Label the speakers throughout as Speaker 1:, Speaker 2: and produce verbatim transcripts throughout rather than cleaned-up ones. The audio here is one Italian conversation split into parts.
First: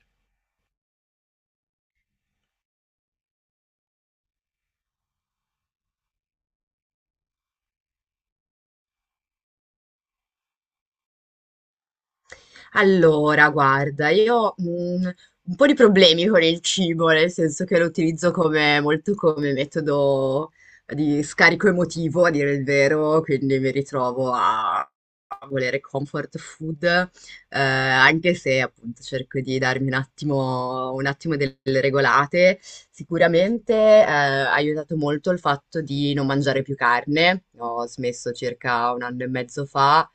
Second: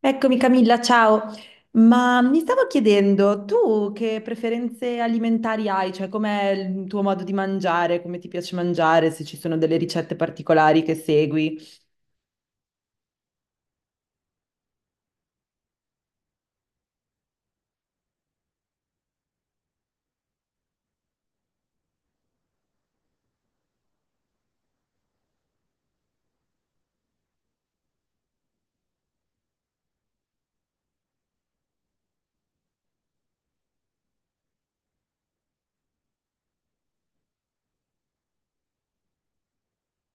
Speaker 1: Eccomi Camilla, ciao. Ma mi stavo chiedendo, tu che preferenze alimentari hai? Cioè, com'è il tuo modo di mangiare? Come ti piace mangiare? Se ci sono delle ricette particolari che segui?
Speaker 2: Allora, guarda, io mh, un po' di problemi con il cibo, nel senso che lo utilizzo come, molto come metodo di scarico emotivo, a dire il vero, quindi mi ritrovo a, a volere comfort food, eh, anche se appunto cerco di darmi un attimo, un attimo delle regolate. Sicuramente eh, ha aiutato molto il fatto di non mangiare più carne, ho smesso circa un anno e mezzo fa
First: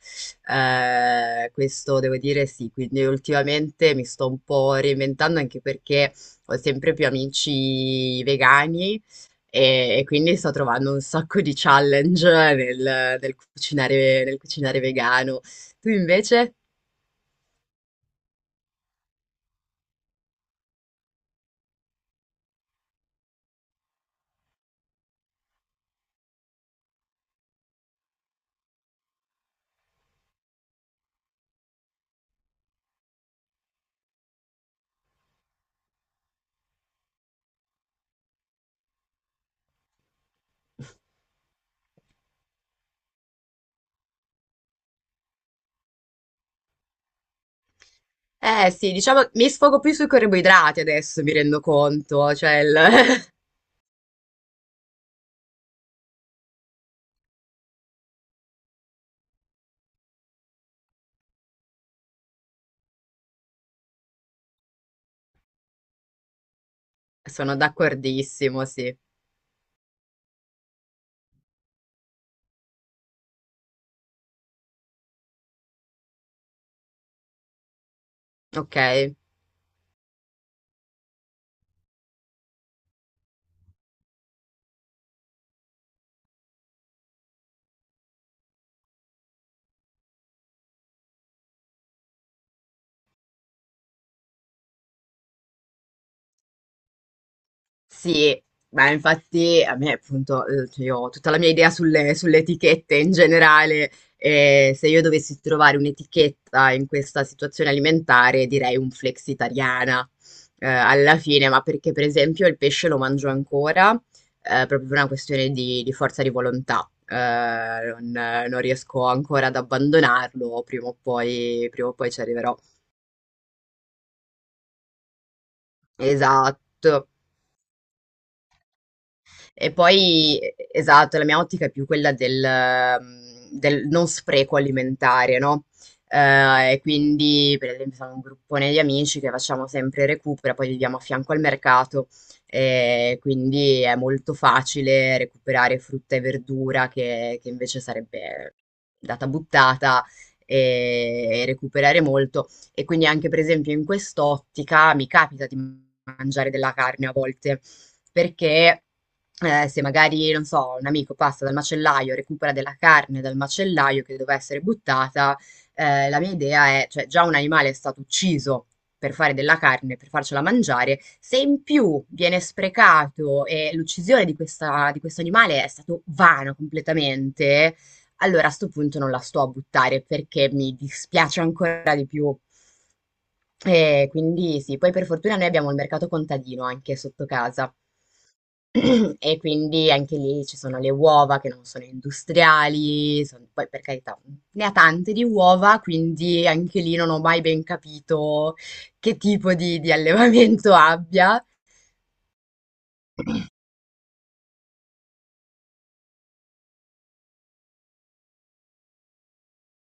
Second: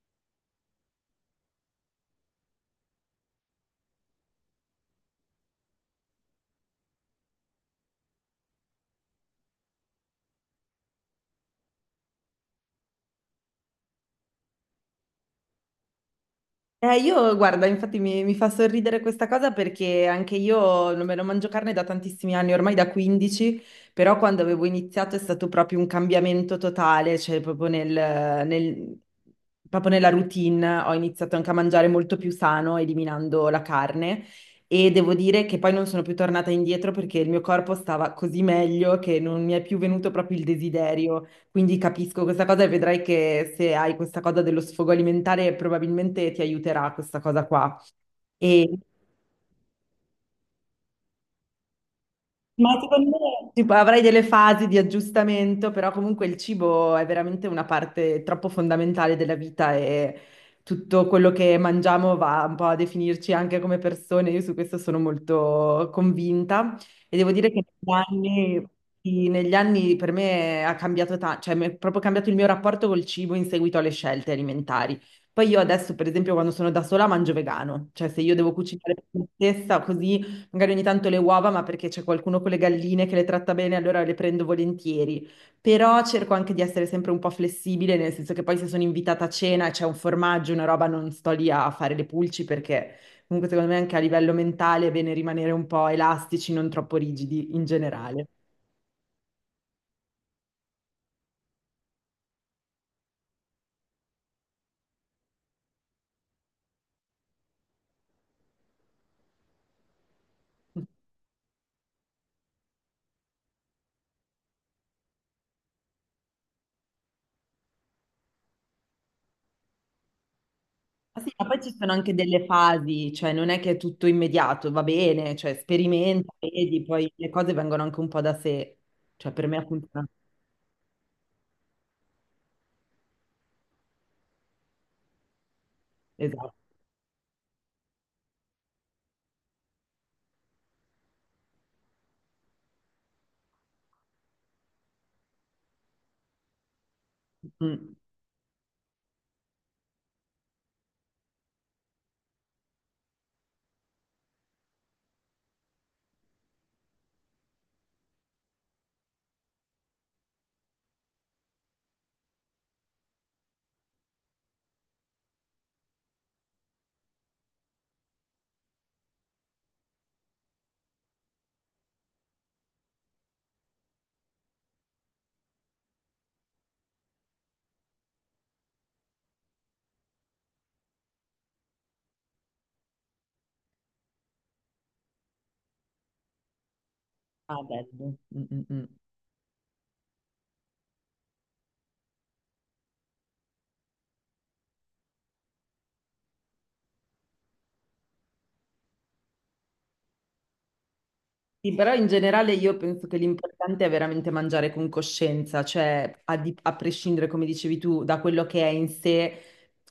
Speaker 2: eh, questo devo dire sì, quindi ultimamente mi sto un po' reinventando anche perché ho sempre più amici vegani e, e quindi sto trovando un sacco di challenge nel, nel cucinare, nel cucinare vegano. Tu invece?
Speaker 1: Eh, io, guarda, infatti mi, mi fa sorridere questa cosa perché anche io non me lo mangio carne da tantissimi anni, ormai da quindici. Però quando avevo iniziato è stato proprio un cambiamento totale, cioè proprio nel, nel- proprio nella routine ho iniziato anche a mangiare molto più sano, eliminando la carne, e devo dire che poi non sono più tornata indietro perché il mio corpo stava così meglio che non mi è più venuto proprio il desiderio. Quindi capisco questa cosa e vedrai che se hai questa cosa dello sfogo alimentare probabilmente ti aiuterà questa cosa qua. E
Speaker 2: Eh
Speaker 1: sì.
Speaker 2: sì, diciamo mi sfogo più sui carboidrati adesso, mi rendo conto, cioè
Speaker 1: Ma secondo
Speaker 2: il-
Speaker 1: me tipo, avrai delle fasi di aggiustamento, però comunque il cibo è veramente una parte troppo fondamentale della vita e tutto quello che mangiamo va un po' a definirci anche come persone. Io su questo sono molto convinta e devo dire
Speaker 2: sono
Speaker 1: che negli anni,
Speaker 2: d'accordissimo, sì.
Speaker 1: sì, negli anni per me ha cambiato tanto, cioè mi è proprio cambiato il mio rapporto col cibo in seguito alle scelte alimentari. Poi io adesso, per esempio, quando sono da sola mangio vegano, cioè se io devo
Speaker 2: Ok.
Speaker 1: cucinare per me stessa così. Magari ogni tanto le uova, ma perché c'è qualcuno con le galline che le tratta bene, allora le prendo volentieri. Però cerco anche di essere sempre un po' flessibile, nel senso che poi se sono invitata a cena e c'è un formaggio, una roba, non sto lì a fare le pulci perché comunque secondo me anche a livello mentale è bene rimanere un po' elastici, non troppo rigidi in generale.
Speaker 2: Sì, ma infatti a me appunto, uhm, cioè io ho tutta la mia idea sulle sulle etichette in generale, e se io dovessi trovare un'etichetta in questa situazione alimentare direi un flexitariana, uhm, alla fine, ma perché per esempio il pesce lo mangio ancora, uhm, proprio per una questione di di forza di volontà, uhm, non non riesco ancora ad abbandonarlo, prima o
Speaker 1: Ma sì, ma poi
Speaker 2: poi
Speaker 1: ci
Speaker 2: prima
Speaker 1: sono
Speaker 2: o poi
Speaker 1: anche
Speaker 2: ci
Speaker 1: delle
Speaker 2: arriverò.
Speaker 1: fasi, cioè non è che è tutto immediato, va bene, cioè sperimenta, vedi,
Speaker 2: Esatto.
Speaker 1: poi le cose vengono anche un po' da sé, cioè per me
Speaker 2: E
Speaker 1: appunto,
Speaker 2: poi, esatto, la mia ottica è più quella del, ehm, del non spreco alimentare, no? Eh,
Speaker 1: esatto.
Speaker 2: e quindi, per esempio, sono un gruppone di amici che facciamo sempre recupera, poi viviamo a fianco al mercato, e quindi è molto facile recuperare frutta e verdura che, che invece
Speaker 1: Mm.
Speaker 2: sarebbe data buttata e, e recuperare molto. E quindi anche, per esempio, in quest'ottica mi capita di mangiare della carne a volte perché eh, se magari, non so, un amico passa dal macellaio, recupera della carne dal macellaio che doveva essere buttata, eh, la mia idea è, cioè già un animale è stato ucciso per fare della carne, per farcela mangiare, se in più viene sprecato e l'uccisione di questa, di questo animale è stato vano completamente, allora a sto punto non la sto a buttare perché mi dispiace ancora di più. E quindi sì, poi per fortuna noi abbiamo il mercato contadino anche sotto
Speaker 1: Ah,
Speaker 2: casa.
Speaker 1: bello. Mm, mm, mm.
Speaker 2: E quindi anche lì ci sono le uova che non sono industriali, son- poi per carità ne ha tante di uova, quindi anche lì non ho mai ben capito che tipo di, di allevamento abbia.
Speaker 1: Sì, però in generale io penso che l'importante è veramente mangiare con coscienza, cioè a, di- a prescindere, come dicevi tu, da quello che è in sé,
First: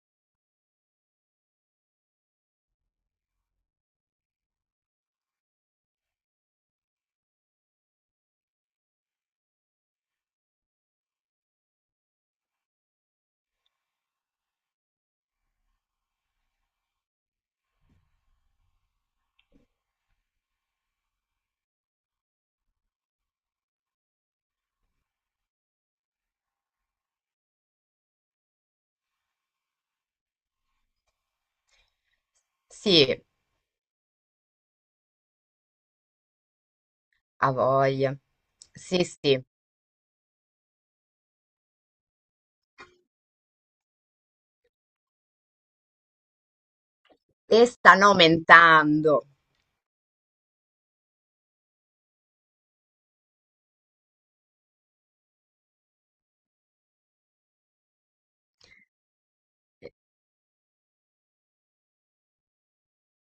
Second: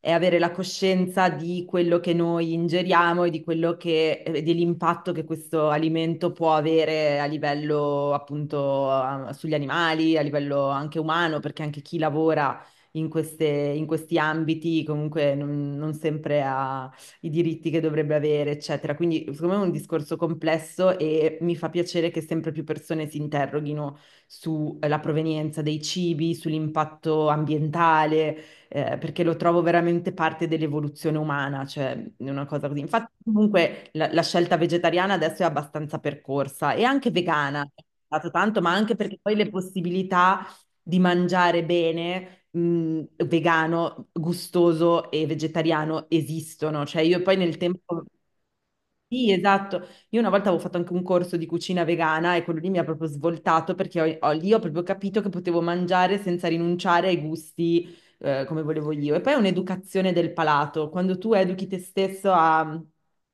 Speaker 1: è avere la coscienza di quello che noi ingeriamo e di quello che, e dell'impatto che questo alimento può avere a livello appunto a- sugli animali, a livello anche umano, perché anche chi lavora in queste- in questi ambiti comunque non non sempre ha i diritti che dovrebbe avere, eccetera. Quindi, secondo me è un discorso complesso e mi fa piacere che sempre più persone si interroghino sulla provenienza dei cibi, sull'impatto ambientale, eh, perché lo trovo veramente parte dell'evoluzione umana, cioè è una cosa così. Infatti,
Speaker 2: Sì,
Speaker 1: comunque, la, la scelta vegetariana adesso è abbastanza percorsa e anche
Speaker 2: a
Speaker 1: vegana, è
Speaker 2: voglia.
Speaker 1: stato tanto, ma anche
Speaker 2: Sì,
Speaker 1: perché poi
Speaker 2: sì.
Speaker 1: le possibilità di mangiare bene mh, vegano, gustoso e vegetariano esistono. Cioè, io poi nel
Speaker 2: E
Speaker 1: tempo.
Speaker 2: stanno aumentando.
Speaker 1: Sì, esatto. Io una volta avevo fatto anche un corso di cucina vegana e quello lì mi ha proprio svoltato perché ho- ho- lì ho proprio capito che potevo mangiare senza rinunciare ai gusti, eh, come volevo io. E poi è un'educazione del palato. Quando tu educhi te stesso a,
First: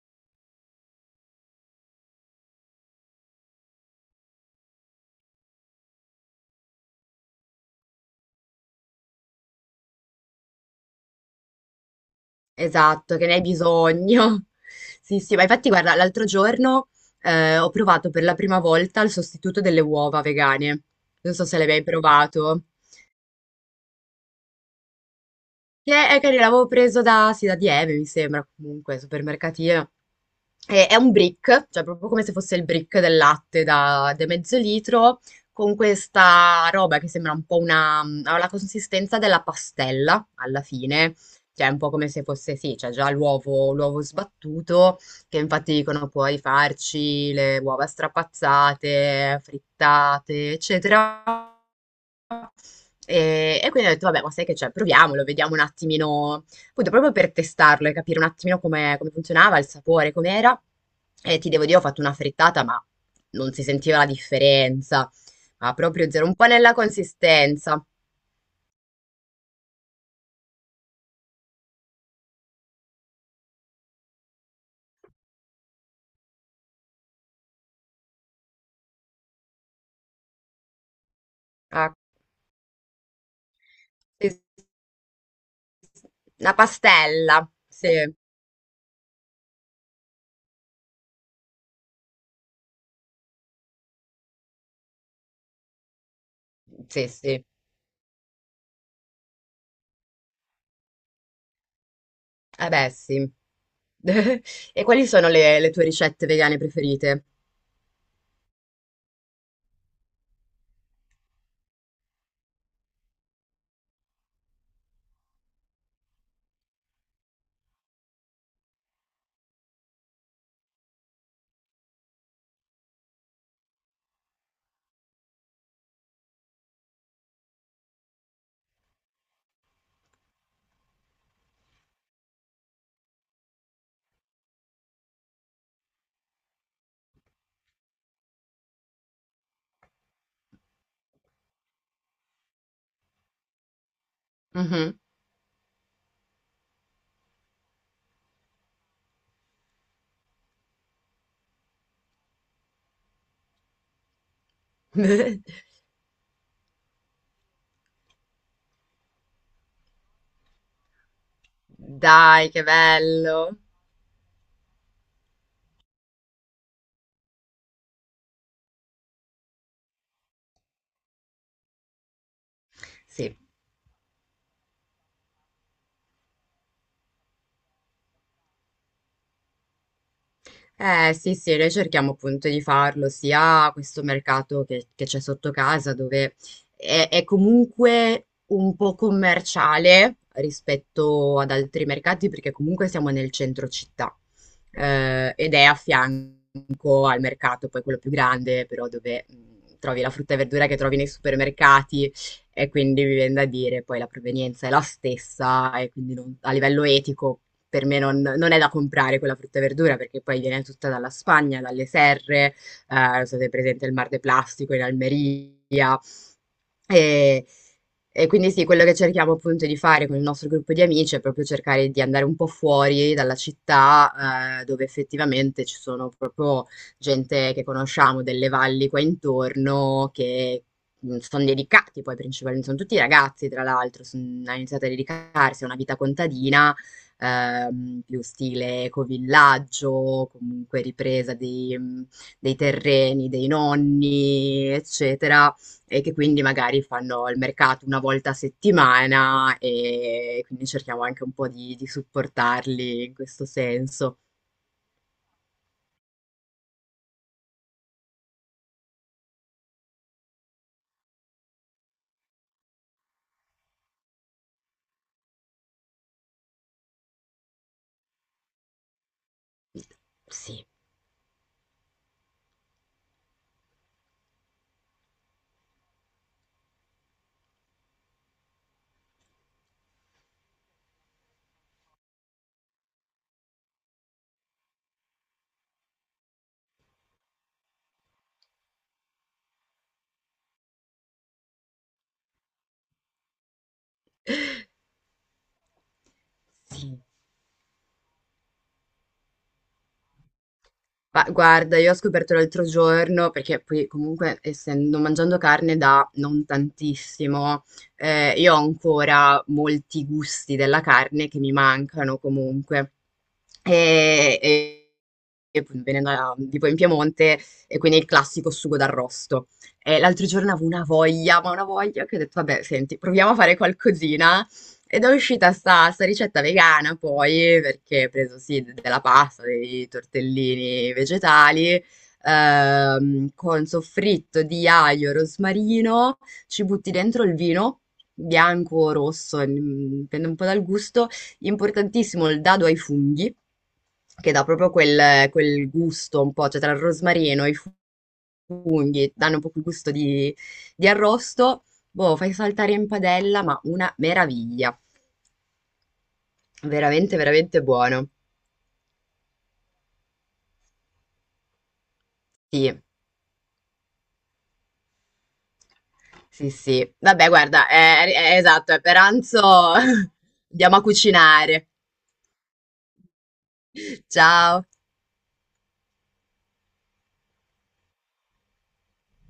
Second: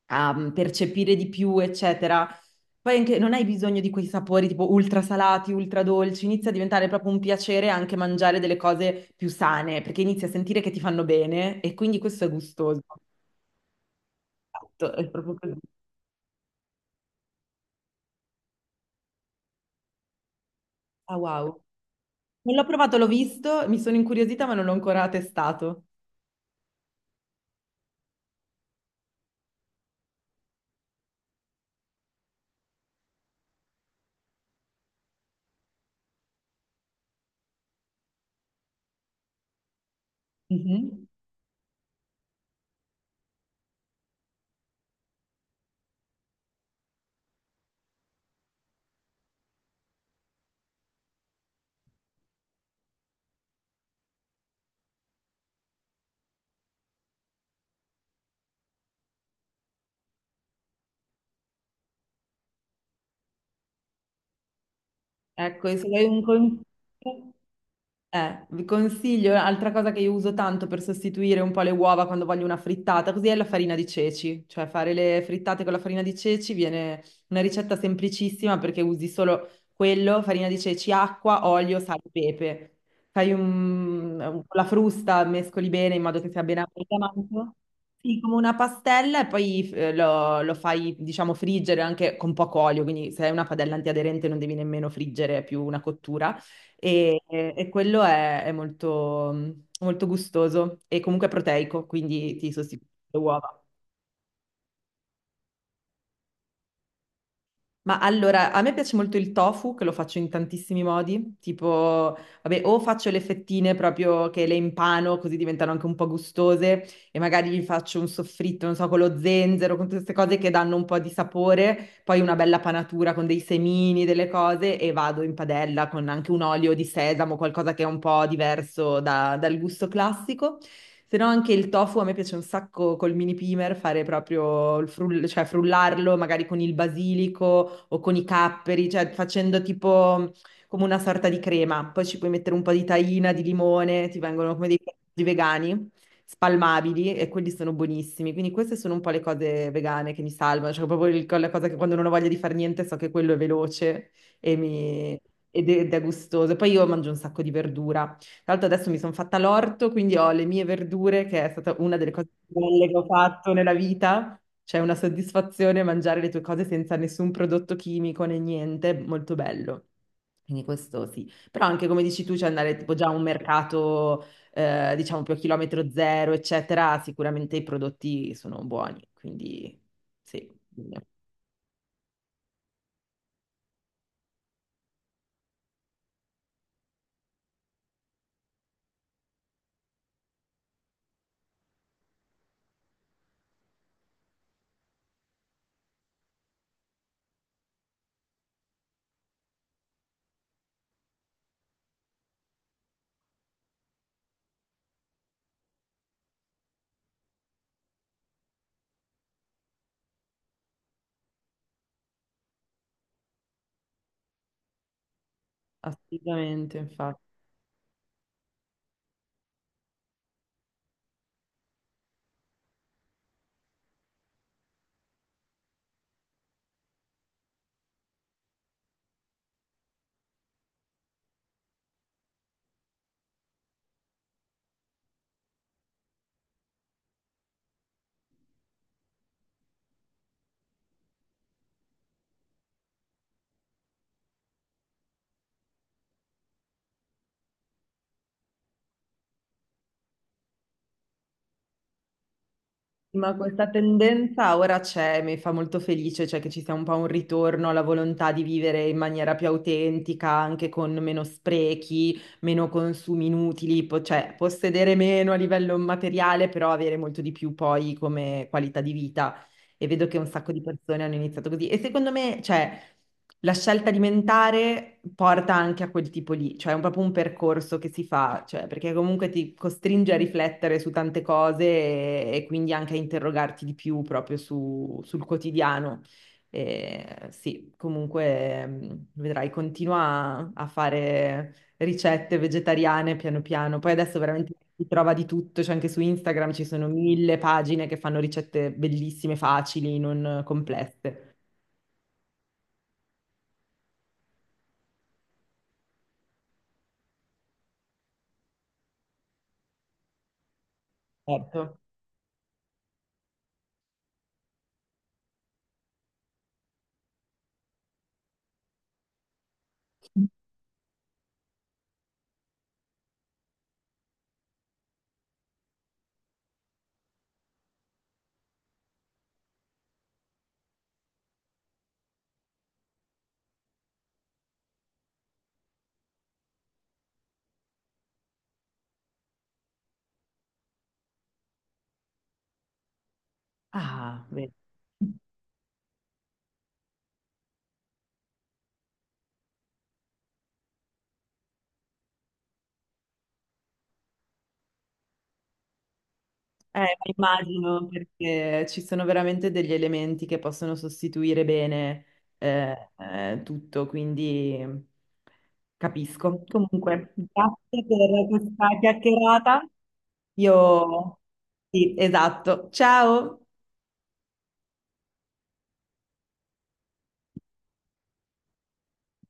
Speaker 1: a mm, percepire di più, eccetera, poi anche non hai bisogno di quei sapori tipo ultra salati, ultra dolci. Inizia a diventare proprio un piacere anche mangiare delle cose più sane perché inizi a sentire che ti fanno bene e quindi questo è gustoso.
Speaker 2: Esatto, che ne hai bisogno.
Speaker 1: Esatto, è
Speaker 2: Sì,
Speaker 1: proprio
Speaker 2: sì, ma
Speaker 1: così.
Speaker 2: infatti guarda, l'altro giorno eh, ho provato per la prima volta il sostituto delle uova vegane.
Speaker 1: Ah,
Speaker 2: Non so se
Speaker 1: wow.
Speaker 2: l'hai mai
Speaker 1: Non
Speaker 2: provato.
Speaker 1: l'ho provato, l'ho visto, mi sono incuriosita, ma non l'ho ancora testato.
Speaker 2: Che è carino, l'avevo preso da, sì, da Dieve, mi sembra, comunque, supermercatino. E- è un brick, cioè proprio come se fosse il brick del latte da, da mezzo litro, con questa roba che sembra un po' una ha la consistenza della pastella, alla
Speaker 1: Mhm.
Speaker 2: fine. Cioè, è un po' come se fosse, sì, c'è già l'uovo l'uovo sbattuto, che infatti dicono puoi farci le uova strapazzate, frittate, eccetera. E, e quindi ho detto, vabbè, ma sai che c'è, proviamolo, vediamo un attimino, appunto, proprio per testarlo e capire un attimino come, come funzionava, il sapore, com'era. E ti devo dire, ho fatto una frittata, ma non si sentiva la differenza,
Speaker 1: Ecco,
Speaker 2: ma
Speaker 1: e se vuoi
Speaker 2: proprio
Speaker 1: un
Speaker 2: zero, un po'
Speaker 1: consiglio...
Speaker 2: nella consistenza.
Speaker 1: Eh, vi consiglio, altra cosa che io uso tanto per sostituire un po' le uova quando voglio una frittata, così è la farina di ceci, cioè fare le frittate con la farina di ceci viene una ricetta semplicissima perché usi solo quello, farina di ceci, acqua, olio,
Speaker 2: Ah,
Speaker 1: sale e pepe. Fai un,
Speaker 2: sì,
Speaker 1: un- la
Speaker 2: sì.
Speaker 1: frusta, mescoli bene in modo che sia
Speaker 2: Una
Speaker 1: ben
Speaker 2: pastella,
Speaker 1: amalgamato.
Speaker 2: sì,
Speaker 1: Sì, come una pastella e poi eh, lo, lo fai, diciamo, friggere anche con poco olio, quindi se hai una padella antiaderente non devi nemmeno friggere, è più una cottura.
Speaker 2: sì,
Speaker 1: E,
Speaker 2: sì,
Speaker 1: e quello è, è molto, molto gustoso e comunque proteico, quindi ti
Speaker 2: eh
Speaker 1: sostituisce
Speaker 2: beh,
Speaker 1: le
Speaker 2: sì.
Speaker 1: uova.
Speaker 2: E quali sono le, le tue ricette vegane preferite?
Speaker 1: Ma allora, a me piace molto il tofu, che lo faccio in tantissimi modi, tipo, vabbè, o faccio le fettine proprio che le impano, così diventano anche un po' gustose, e magari gli faccio un soffritto, non so, con lo zenzero, con tutte queste cose che danno un po' di sapore, poi una bella panatura con dei semini, delle cose e vado in padella con anche un olio di sesamo, qualcosa che è un po' diverso da- dal gusto classico. Se no anche il tofu a me piace un sacco col mini pimer fare proprio il frull- cioè frullarlo magari con il basilico o con i capperi, cioè facendo tipo mm, come una sorta di crema. Poi ci puoi mettere un po' di tahina, di limone, ti vengono come dei
Speaker 2: Mhm.
Speaker 1: piatti vegani spalmabili e quelli sono buonissimi. Quindi queste sono un po' le cose vegane che mi salvano, cioè proprio il- la cosa che quando non ho voglia di fare niente so che quello è veloce e mi- ed è, ed è gustoso. E poi io mangio un sacco di verdura. Tra l'altro adesso mi sono fatta l'orto, quindi ho le mie verdure, che è stata una delle cose
Speaker 2: Dai,
Speaker 1: più
Speaker 2: che
Speaker 1: belle che ho fatto
Speaker 2: bello!
Speaker 1: nella vita. C'è una soddisfazione mangiare le tue cose senza nessun prodotto chimico né niente, molto bello. Quindi questo sì. Però anche come dici tu, c'è andare tipo già a un mercato eh, diciamo più a chilometro zero, eccetera, sicuramente i prodotti sono buoni, quindi sì,
Speaker 2: Eh sì, sì, noi cerchiamo appunto di farlo sia a questo mercato che che c'è sotto casa, dove è, è comunque un po' commerciale rispetto ad altri mercati, perché comunque siamo nel centro città, eh, ed è a fianco al mercato, poi quello più grande, però dove mh, trovi la frutta e verdura che trovi nei supermercati, e quindi mi viene da dire, poi la provenienza è la stessa, e quindi non- a livello etico per me non, non è da comprare quella frutta e verdura perché poi viene tutta dalla Spagna, dalle serre, eh, state presente il Mar de Plastico in Almeria.
Speaker 1: assolutamente, infatti.
Speaker 2: E, e quindi sì, quello che cerchiamo appunto di fare con il nostro gruppo di amici è proprio cercare di andare un po' fuori dalla città, eh, dove effettivamente ci sono proprio gente che conosciamo delle valli qua intorno che mh, sono dedicati poi principalmente, sono tutti ragazzi tra l'altro, son- hanno iniziato a dedicarsi a una vita contadina ehm, più stile ecovillaggio, comunque ripresa di, mh, dei terreni, dei nonni, eccetera, e che quindi magari fanno il mercato una volta a settimana e quindi cerchiamo anche un po' di, di supportarli in
Speaker 1: Ma
Speaker 2: questo
Speaker 1: questa
Speaker 2: senso.
Speaker 1: tendenza ora c'è, mi fa molto felice, cioè che ci sia un po' un ritorno alla volontà di vivere in maniera più autentica, anche con meno sprechi, meno consumi inutili, po- cioè possedere meno a livello materiale, però avere molto di più poi come qualità di vita. E vedo che un sacco di
Speaker 2: Sì,
Speaker 1: persone hanno iniziato così. E secondo me, cioè, la scelta alimentare porta anche a quel tipo lì, cioè è un- proprio un percorso che si fa, cioè, perché comunque ti costringe a riflettere su tante cose e, e quindi anche a interrogarti di più proprio su- sul quotidiano. E, sì, comunque mm, vedrai, continua a a fare ricette vegetariane piano piano. Poi adesso veramente si trova di tutto, cioè anche su Instagram ci sono
Speaker 2: sì.
Speaker 1: mille pagine che fanno ricette bellissime, facili, non complesse.
Speaker 2: Ma guarda, io ho scoperto l'altro giorno, perché poi comunque essendo mangiando carne da non tantissimo, eh, io ho ancora molti gusti della carne che mi
Speaker 1: Certo.
Speaker 2: mancano comunque. E, e- e poi venendo da- tipo in Piemonte, e quindi il classico sugo d'arrosto. E l'altro giorno avevo una voglia, ma una voglia che ho detto, vabbè, senti, proviamo a fare qualcosina ed è uscita sta, sta ricetta vegana poi, perché ho preso sì de- della pasta, dei tortellini vegetali, ehm, con soffritto di aglio, rosmarino, ci butti dentro il vino, bianco o rosso, mm, dipende un po' dal gusto, importantissimo il dado ai funghi,
Speaker 1: Ah,
Speaker 2: che dà
Speaker 1: vedi.
Speaker 2: proprio quel, quel gusto un po', cioè tra il rosmarino e i funghi, danno un po' quel gusto di, di arrosto, boh, fai saltare in padella, ma una meraviglia.
Speaker 1: Eh,
Speaker 2: Veramente,
Speaker 1: ma
Speaker 2: veramente
Speaker 1: immagino
Speaker 2: buono.
Speaker 1: perché ci sono veramente degli elementi che possono sostituire bene
Speaker 2: Sì,
Speaker 1: eh, eh, tutto, quindi capisco.
Speaker 2: sì, sì.
Speaker 1: Comunque,
Speaker 2: Vabbè, guarda, eh,
Speaker 1: grazie per
Speaker 2: è, è-
Speaker 1: questa
Speaker 2: esatto, è per
Speaker 1: chiacchierata.
Speaker 2: pranzo andiamo a
Speaker 1: Io
Speaker 2: cucinare.
Speaker 1: sì, esatto. Ciao!
Speaker 2: Ciao.